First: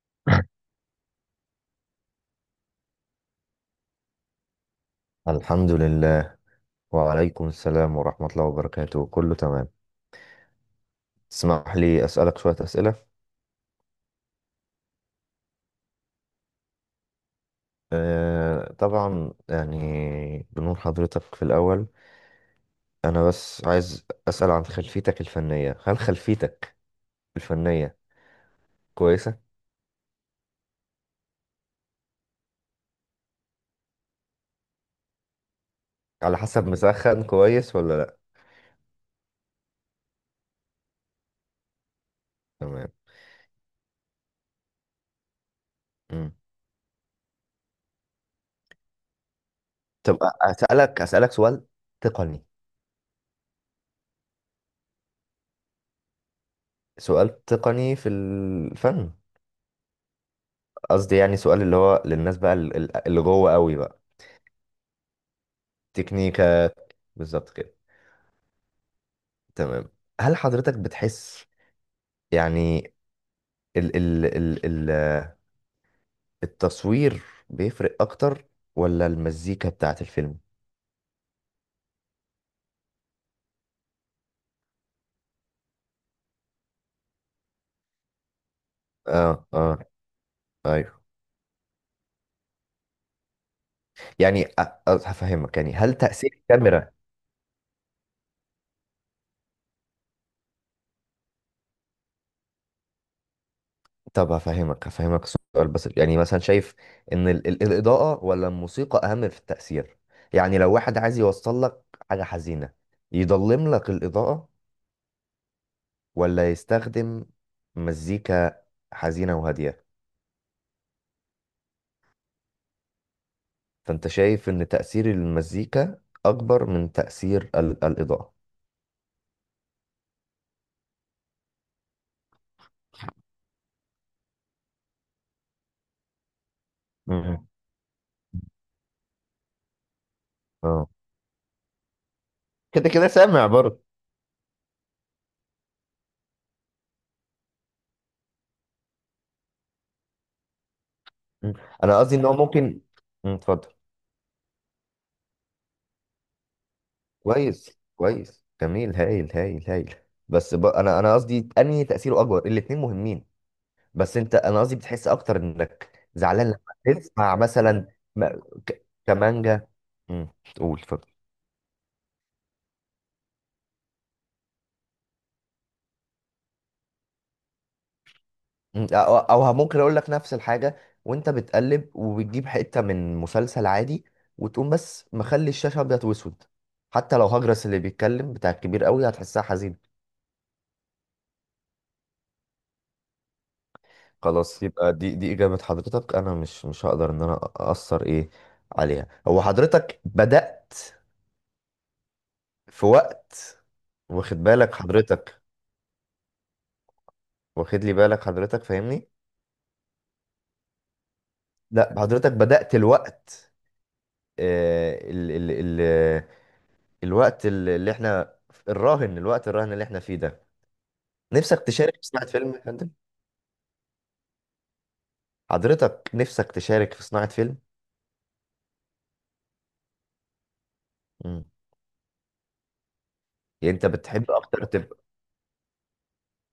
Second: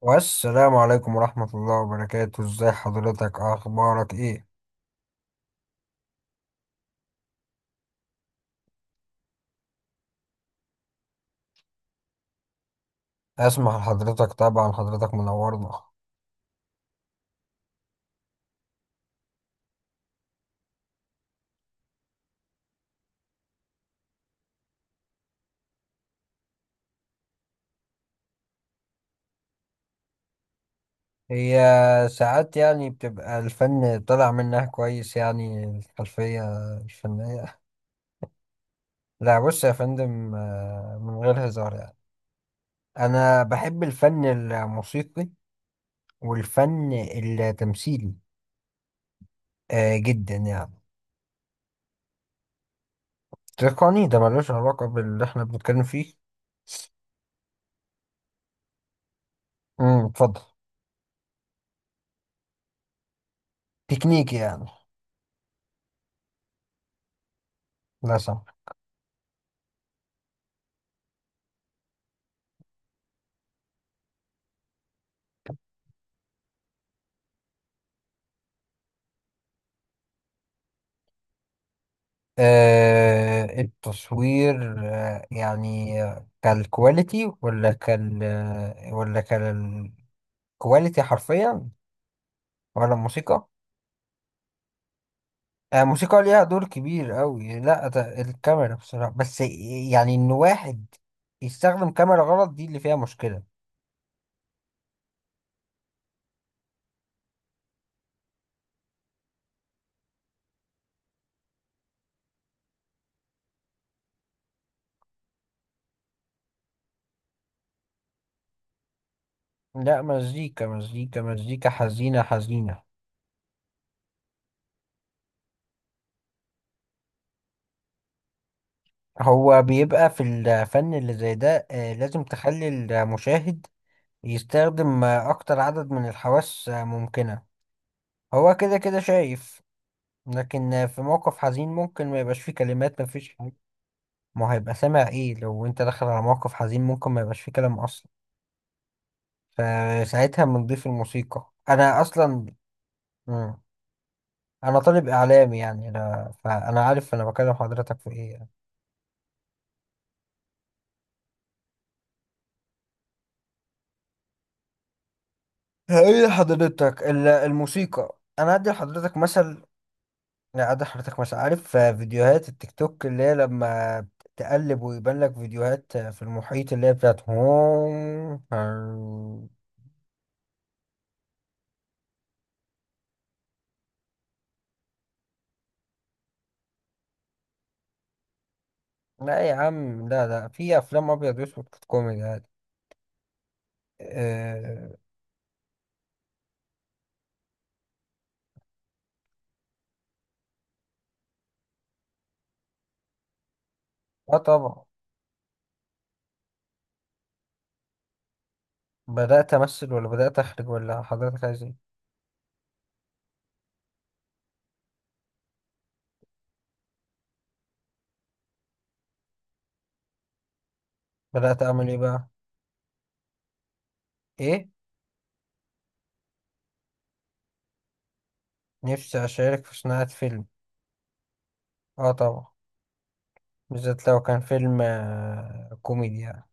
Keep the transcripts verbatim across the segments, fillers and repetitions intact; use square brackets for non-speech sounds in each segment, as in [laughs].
والسلام عليكم ورحمة الله وبركاته ازاي حضرتك؟ اخبارك ايه؟ الحمد لله. وعليكم السلام ورحمة الله وبركاته، كله تمام. تسمح لي أسألك شوية أسئلة؟ اسمح لحضرتك طبعا، حضرتك منورنا. أه، طبعا، يعني بنور حضرتك في الأول. أنا بس عايز أسأل عن خلفيتك الفنية. هل خلفيتك الفنية كويسة؟ هي ساعات يعني بتبقى الفن طالع منها كويس، يعني على الخلفية حسب، مسخن الفنية. كويس ولا لأ؟ لا بص يا فندم، آه، من غير هزار يعني. تمام. انا بحب الفن الموسيقي مم. والفن التمثيلي آه، طب جدا يعني. أسألك أسألك سؤال تقني. تقني؟ ده ملوش علاقة باللي احنا بنتكلم فيه. سؤال تقني في الفن. امم اتفضل. قصدي يعني سؤال اللي هو للناس بقى، ال- ال- اللي جوه قوي بقى. تكنيكي يعني. تكنيكا، بالظبط كده. لا سمح. تمام. هل حضرتك بتحس يعني ال ال ال ال التصوير بيفرق اكتر ولا المزيكا بتاعت الفيلم؟ آه التصوير آه يعني كالكواليتي ولا كال ولا اه، اه، كالكواليتي ايوه. حرفيا، ولا الموسيقى؟ يعني أ- أ- هفهمك، يعني آه هل الموسيقى تأثير ليها دور الكاميرا؟ كبير قوي، لا ده الكاميرا بصراحة، بس يعني ان واحد يستخدم كاميرا غلط، دي اللي فيها مشكلة. طب هفهمك هفهمك سؤال بس، يعني مثلا شايف ان ال ال الإضاءة ولا الموسيقى اهم في التأثير؟ يعني لو واحد عايز يوصل لك حاجة حزينة، يضلم لك الإضاءة ولا يستخدم مزيكا حزينة وهادية؟ لا، مزيكا مزيكا مزيكا حزينة حزينة. فأنت شايف إن تأثير المزيكا أكبر من تأثير ال- الإضاءة. هو بيبقى في الفن اللي زي ده، آه لازم تخلي المشاهد يستخدم آه، أكتر عدد من الحواس آه، ممكنة. مم. هو كده كده شايف. لكن اه، في موقف حزين ممكن ما يبقاش فيه كده كلمات، ما كده فيش سامع حاجة. برضه. ما هو هيبقى سامع ايه؟ لو انت داخل على موقف حزين ممكن ما يبقاش فيه كلام اصلا، فساعتها بنضيف الموسيقى مم. أنا انا قصدي إن هو اصلا. ممكن. مم، مم. اتفضل. انا طالب اعلامي يعني، انا فانا عارف انا بكلم كويس، حضرتك في ايه كويس، يعني. جميل، هايل، هايل، هايل. بس ب... أنا أنا قصدي أنهي تأثيره أكبر. الاتنين مهمين، بس أنت، أنا قصدي، بتحس أكتر إنك هقول زعلان لما لحضرتك ال- تسمع مثلا الموسيقى، م- انا ادي ك... لحضرتك مثل. كمانجا. مم. لا، قول، ادي اتفضل. لحضرتك مثل، عارف في فيديوهات التيك توك اللي هي لما تقلب ويبان لك فيديوهات في المحيط اللي هي بتاعت هوم. مم. او أو ه- ممكن اقول لك نفس الحاجه وانت بتقلب وبتجيب حته من مسلسل عادي، وتقوم بس مخلي الشاشه ابيض واسود، حتى لو هجرس اللي بيتكلم بتاع الكبير قوي هتحسها لا يا حزين. عم، لا، لا، في افلام ابيض واسود كانت كوميدي عادي. خلاص، اه. يبقى دي دي اجابه حضرتك. انا مش مش هقدر ان انا اثر ايه عليها. هو حضرتك بدات في وقت، آه واخد بالك طبعا. حضرتك؟ واخد لي بالك حضرتك؟ فاهمني؟ بدات امثل ولا بدات اخرج ولا حضرتك عايز ايه؟ لا، حضرتك بدات الوقت، آه، ال- ال- ال- الوقت اللي اللي احنا. الراهن، الوقت الراهن اللي احنا فيه ده، نفسك بدات اعمل تشارك ايه في صناعة بقى؟ فيلم يا فندم؟ ايه؟ حضرتك نفسك تشارك في صناعة فيلم. نفسي اشارك في صناعه فيلم. مم. اه طبعا. يعني انت بالذات لو بتحب كان اكتر فيلم تبقى. آه كوميدي يعني.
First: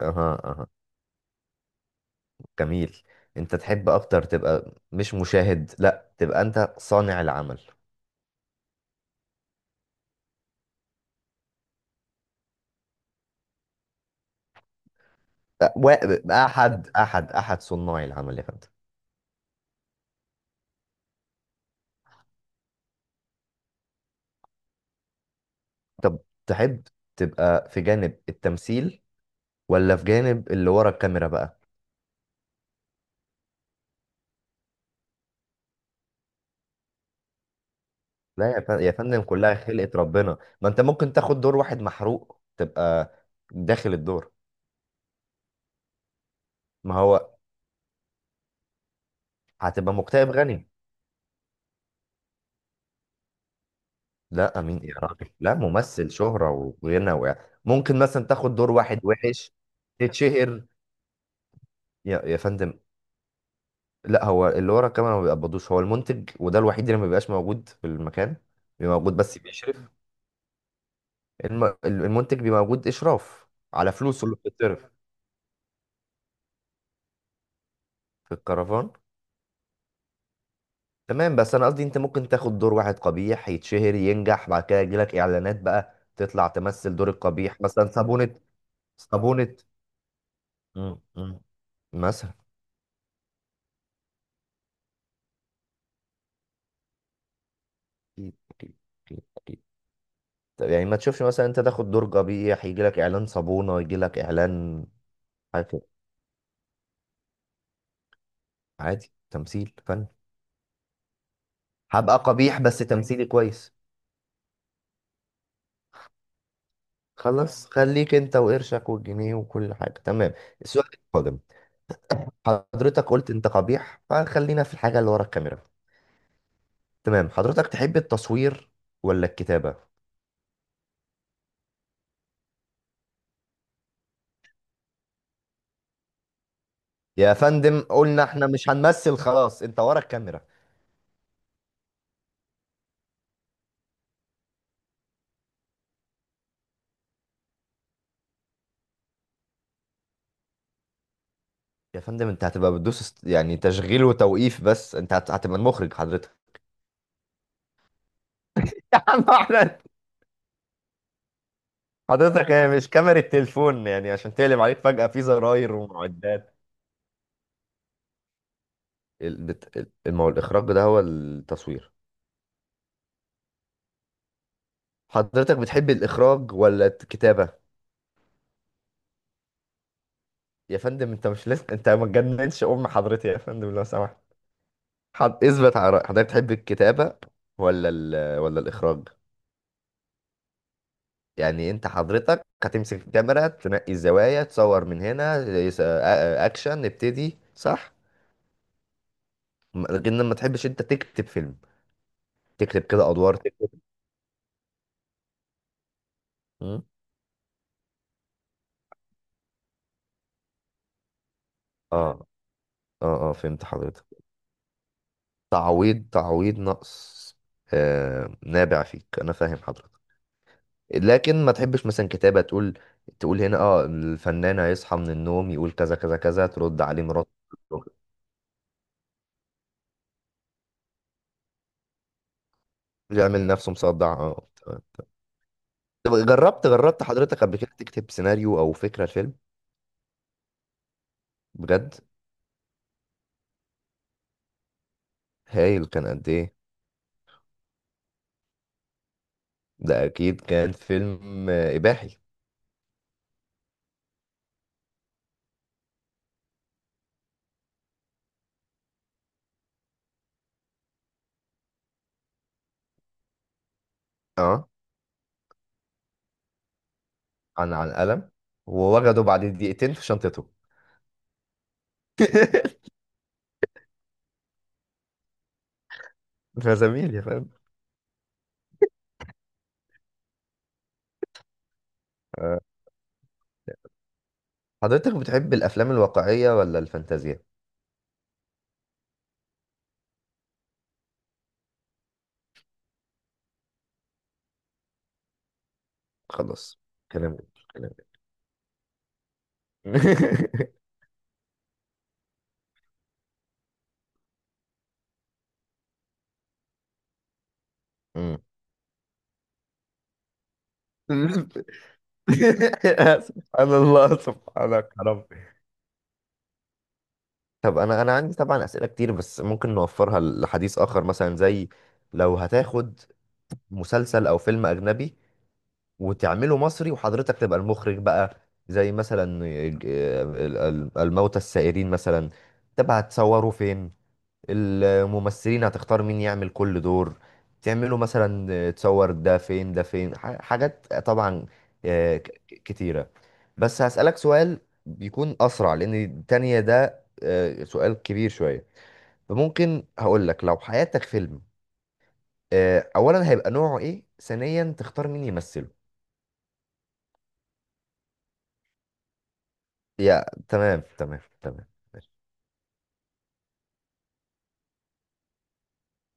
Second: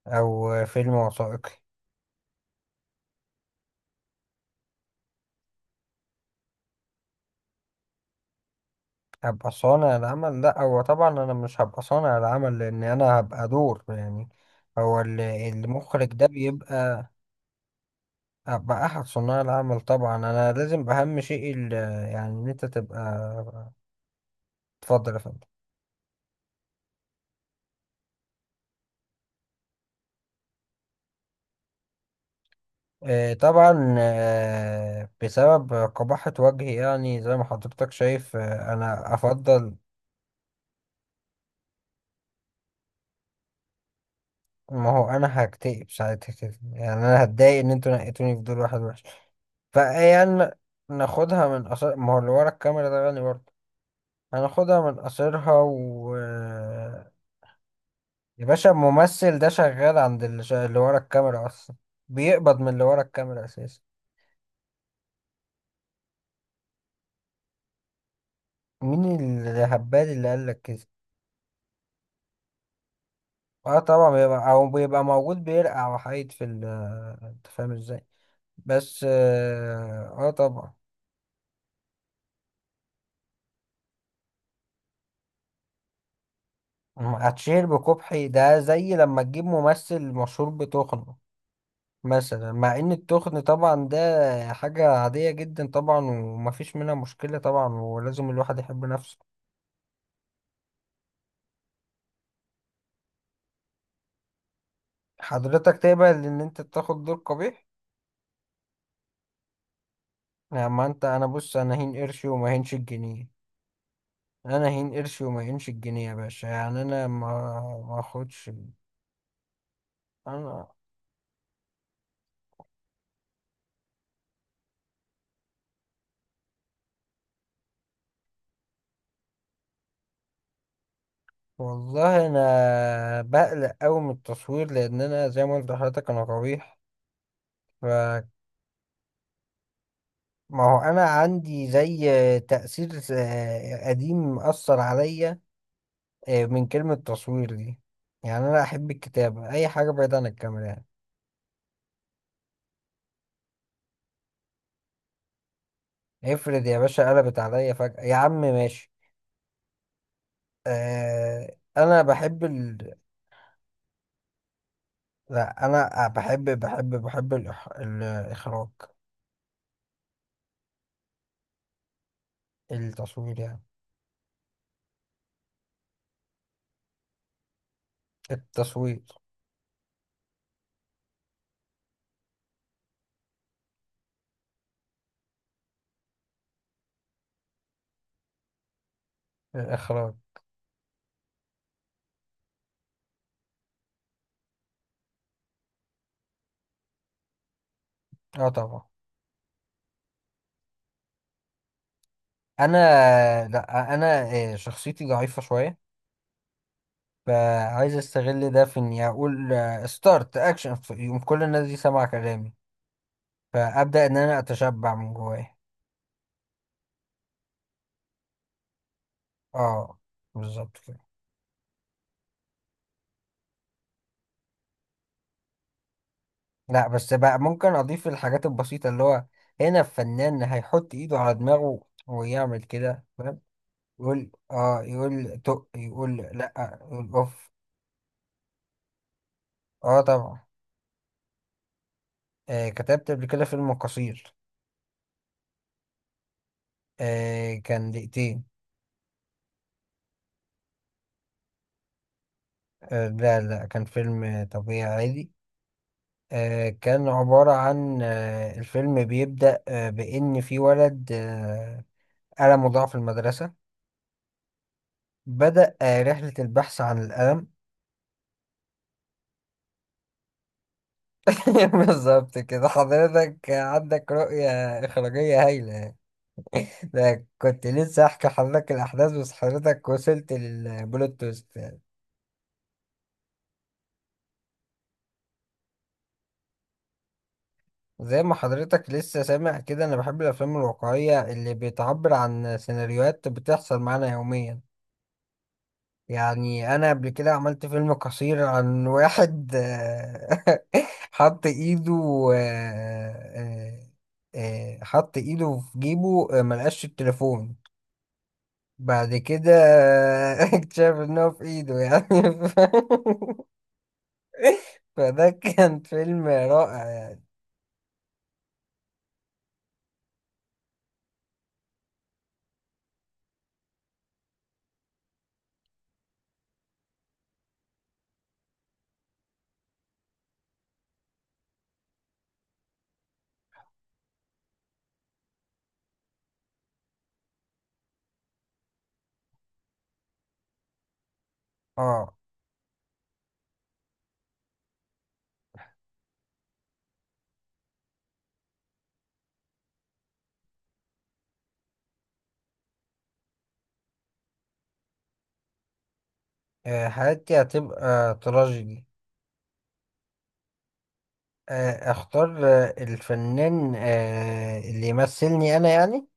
اها، او آه، اها، فيلم وثائقي. جميل. انت تحب اكتر تبقى مش مشاهد؟ لا، تبقى انت صانع العمل. هبقى صانع العمل؟ لا، هو طبعا انا مش هبقى صانع العمل لان انا هبقى دور يعني، هو اللي- أ- و- المخرج ده احد بيبقى. احد احد صناع العمل يا فندم. ابقى احد صناع العمل طبعا، انا لازم اهم شيء ال- يعني ان انت تبقى. اتفضل يا فندم. طب تحب تبقى في جانب التمثيل ولا في جانب اللي ورا الكاميرا بقى؟ آه، طبعا، آه، بسبب قباحة وجهي يعني، زي ما حضرتك شايف، لا يا آه، فن- يا انا فندم، كلها افضل. خلقة ربنا. ما انت ممكن تاخد دور واحد محروق تبقى داخل الدور. ما هو انا هكتئب ساعتها كده يعني، ما انا هو هتضايق ان انتوا نقيتوني في دور واحد وحش. هتبقى مكتئب فيعني غني. ناخدها من قصر، ما هو اللي ورا الكاميرا ده غني برضه. لا، امين هناخدها يا من راجل. قصرها لا، ممثل و شهرة آه، وغنى و... ممكن مثلا يا تاخد باشا دور واحد الممثل ده وحش، شغال عند اللي, تتشهر شا... اللي ورا الكاميرا اصلا. يا يا بيقبض من فندم. اللي ورا الكاميرا اساسا. لا، هو اللي ورا الكاميرا ما بيقبضوش. هو المنتج، وده الوحيد اللي ما بيبقاش موجود في المكان. بيبقى موجود مين بس بيشرف. الهبال اللي قال لك كده؟ الم... المنتج بيبقى موجود اشراف اه على طبعا فلوسه اللي بيبقى او بتتصرف بيبقى موجود، بيرقع وحيد في ال. انت فاهم ازاي؟ في الكرفان. بس اه، آه طبعا. تمام. بس انا قصدي انت ممكن تاخد دور واحد قبيح يتشهر، ينجح، بعد كده يجيلك اعلانات، بقى تطلع تمثل دور القبيح، هتشهر مثلا بكبحي؟ صابونة. ده زي لما تجيب صابونة. ممثل مشهور مم، بتخنه. مم. مثلا. مثلا، مع ان التخن طبعا ده حاجة عادية جدا طبعا، ومفيش منها مشكلة طبعا، ولازم أكيد، الواحد أكيد، يحب نفسه. أكيد، أكيد. طب يعني ما تشوفش مثلا انت تاخد دور قبيح يجيلك اعلان صابونة، يجيلك اعلان حاجة حضرتك كده. تقبل ان انت تاخد دور قبيح؟ عادي، تمثيل فن. يا ما انت، انا بص، انا هين هبقى قرشي وما قبيح هينش بس تمثيلي الجنيه. كويس. انا هين قرشي وما هينش الجنيه يا باشا، يعني انا ما خلاص، ما خليك انت اخدش وقرشك والجنيه وكل حاجة، تمام. انا. السؤال القادم: حضرتك قلت انت قبيح، فخلينا في الحاجة اللي ورا الكاميرا. تمام، حضرتك تحب التصوير ولا الكتابة؟ والله انا بقلق قوي من التصوير لان انا زي ما قلت لحضرتك انا قبيح. يا فندم فما قلنا احنا مش هنمثل خلاص، انت ورا الكاميرا. هو انا عندي زي تأثير آه، قديم مأثر عليا آه، من كلمة تصوير دي. يعني انا احب الكتابة، اي حاجة بعيد عن الكاميرا يعني. يا فندم انت هتبقى بتدوس است- يعني تشغيل وتوقيف. بس انت هت- هتبقى المخرج حضرتك. افرض يا باشا قلبت عليا فجأة، يا عم [laughs] ماشي. يا عم احمد، آه، انا بحب، حضرتك هي مش كاميرا التليفون يعني عشان تقلب عليك فجأة في لا زراير انا بحب ومعدات. بحب بحب الإخ... الاخراج. ال- بت- ال- ما هو الإخراج ده هو التصوير. التصوير يعني. حضرتك بتحب الإخراج ولا الكتابة؟ التصوير. يا فندم انت مش لسه، انت ما تجننش أم حضرتي يا فندم لو سمحت. حض... اثبت على رأيك. حضرتك تحب الكتابة ولا ال... ولا الإخراج؟ الاخراج. يعني انت حضرتك هتمسك الكاميرا، تنقي الزوايا، تصور من هنا، يس- أ- أ- اكشن نبتدي، صح؟ اه طبعا. م- لكن ما تحبش انت تكتب فيلم؟ انا، تكتب كده ادوار، تكتب. لا انا، آه، شخصيتي ضعيفه شويه. م? فعايز استغل ده في اني اقول ستارت اكشن، يقوم كل الناس دي سامعه اه، كلامي. اه، اه، فهمت حضرتك. فابدا ان انا اتشبع من جوايا. تعويض، تعويض نقص. آه، نابع فيك، انا فاهم حضرتك. اه بالظبط كده. لكن ما تحبش مثلا كتابة تقول تقول هنا اه الفنان هيصحى من النوم، يقول كذا كذا كذا، ترد لا عليه بس مراته. بقى ممكن اضيف الحاجات البسيطه، اللي هو هنا الفنان هيحط ايده على دماغه ويعمل كده. يعمل نفسه مصدع، يقول اه تمام. اه، يقول تق، طب يقول جربت لا، جربت يقول حضرتك اوف. قبل كده تكتب سيناريو او فكرة الفيلم؟ اه طبعا. بجد؟ آه كتبت قبل كده فيلم قصير. هايل، كان قد ايه؟ آه كان دقيقتين. ده اكيد كان فيلم آه، اباحي. آه لا، لا، كان فيلم آه، طبيعي عادي. آه كان عبارة عن آه الفيلم بيبدأ آه بإن في ولد آه ألمه ضاع في المدرسة. اه، بدأ آه رحلة البحث عن الألم. عن عن قلم. ووجده بعد دقيقتين في شنطته. [laughs] بالظبط كده، حضرتك عندك رؤية إخراجية هايلة. [laughs] يا زميلي ده فاهم. كنت لسه احكي حضرتك الاحداث، بس حضرتك وصلت للبلوت تويست يعني. آه. حضرتك بتحب الافلام الواقعية ولا الفانتازيا؟ زي ما حضرتك لسه سامع كده، انا بحب الافلام الواقعيه اللي بتعبر عن سيناريوهات بتحصل معانا يوميا. يعني خلاص، انا قبل كده كلام، عملت كلام. فيلم قصير عن واحد، آه، [laughs] [laughs] حط ايده آه، آه، آه، حط ايده في جيبه، آه، ملقاش التليفون. مم. بعد كده [laughs] اكتشف ان هو في ايده [laughs] يعني. [laughs] سبحان الله، [laughs] سبحانك يا رب. فده كان فيلم رائع يعني. طب انا انا عندي طبعا اسئله كتير بس ممكن نوفرها لحديث اخر، مثلا زي لو هتاخد مسلسل او فيلم اجنبي وتعمله مصري وحضرتك تبقى المخرج بقى، زي مثلا ج- ال- ال- الموتى السائرين مثلا، تبقى هتصوره فين؟ الممثلين هتختار مين يعمل كل دور؟ تعمله مثلا، تصور ده فين ده فين، ح- حاجات طبعا اه. آه، ك- كتيرة. بس هسألك سؤال بيكون أسرع لأن التانية ده آه، سؤال كبير شوية. فممكن هقول لك لو حياتك فيلم، آه، اولا هيبقى نوعه ايه، ثانيا تختار مين يمثله؟ آه، حياتي هتبقى تراجيدي. يا، تمام، تمام، تمام. آه، ماشي. اختار آه، الفنان آه، اللي يمثلني انا يعني.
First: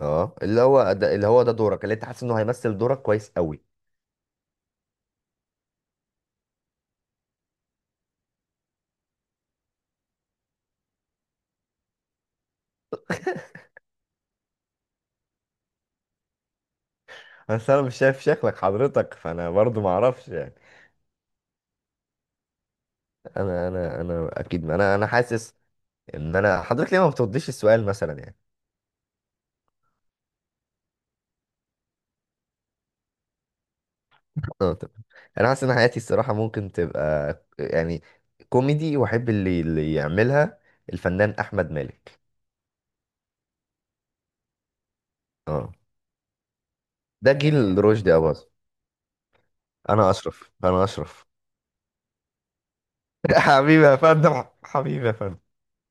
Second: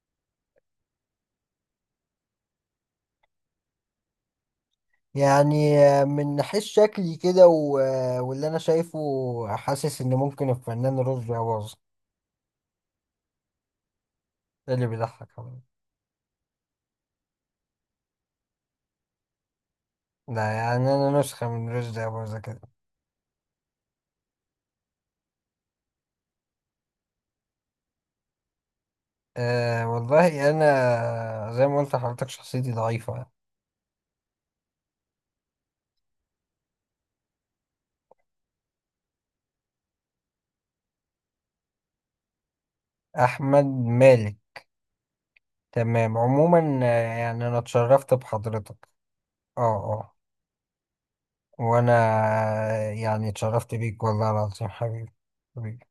اه، اللي هو ده اللي هو ده دورك اللي انت حاسس انه هيمثل دورك كويس قوي. يعني آه، من ناحية شكلي كده و- آه، واللي انا شايفه. حاسس ان ممكن الفنان رشدي أباظة. ده اللي بيضحك أوي. بس انا مش شايف شكلك حضرتك، فانا برضو ما اعرفش ده يعني. يعني انا نسخة من رشدي أباظة كده. انا انا انا اكيد انا انا حاسس ان انا حضرتك ليه ما بترديش السؤال مثلا يعني. أه والله انا زي ما قلت لحضرتك شخصيتي ضعيفة يعني. اه، تمام. انا حاسس ان حياتي الصراحه ممكن تبقى يعني كوميدي، واحب اللي اللي يعملها الفنان احمد مالك. احمد مالك. اه. تمام عموما، آه، ده يعني انا جيل اتشرفت رشدي اباظة. بحضرتك. اه، انا اه، اشرف، انا اشرف. وانا، آه، يعني [laughs] اتشرفت حبيبي يا بيك والله فندم، العظيم حبيبي حبيبي. يا فندم. حبيبي.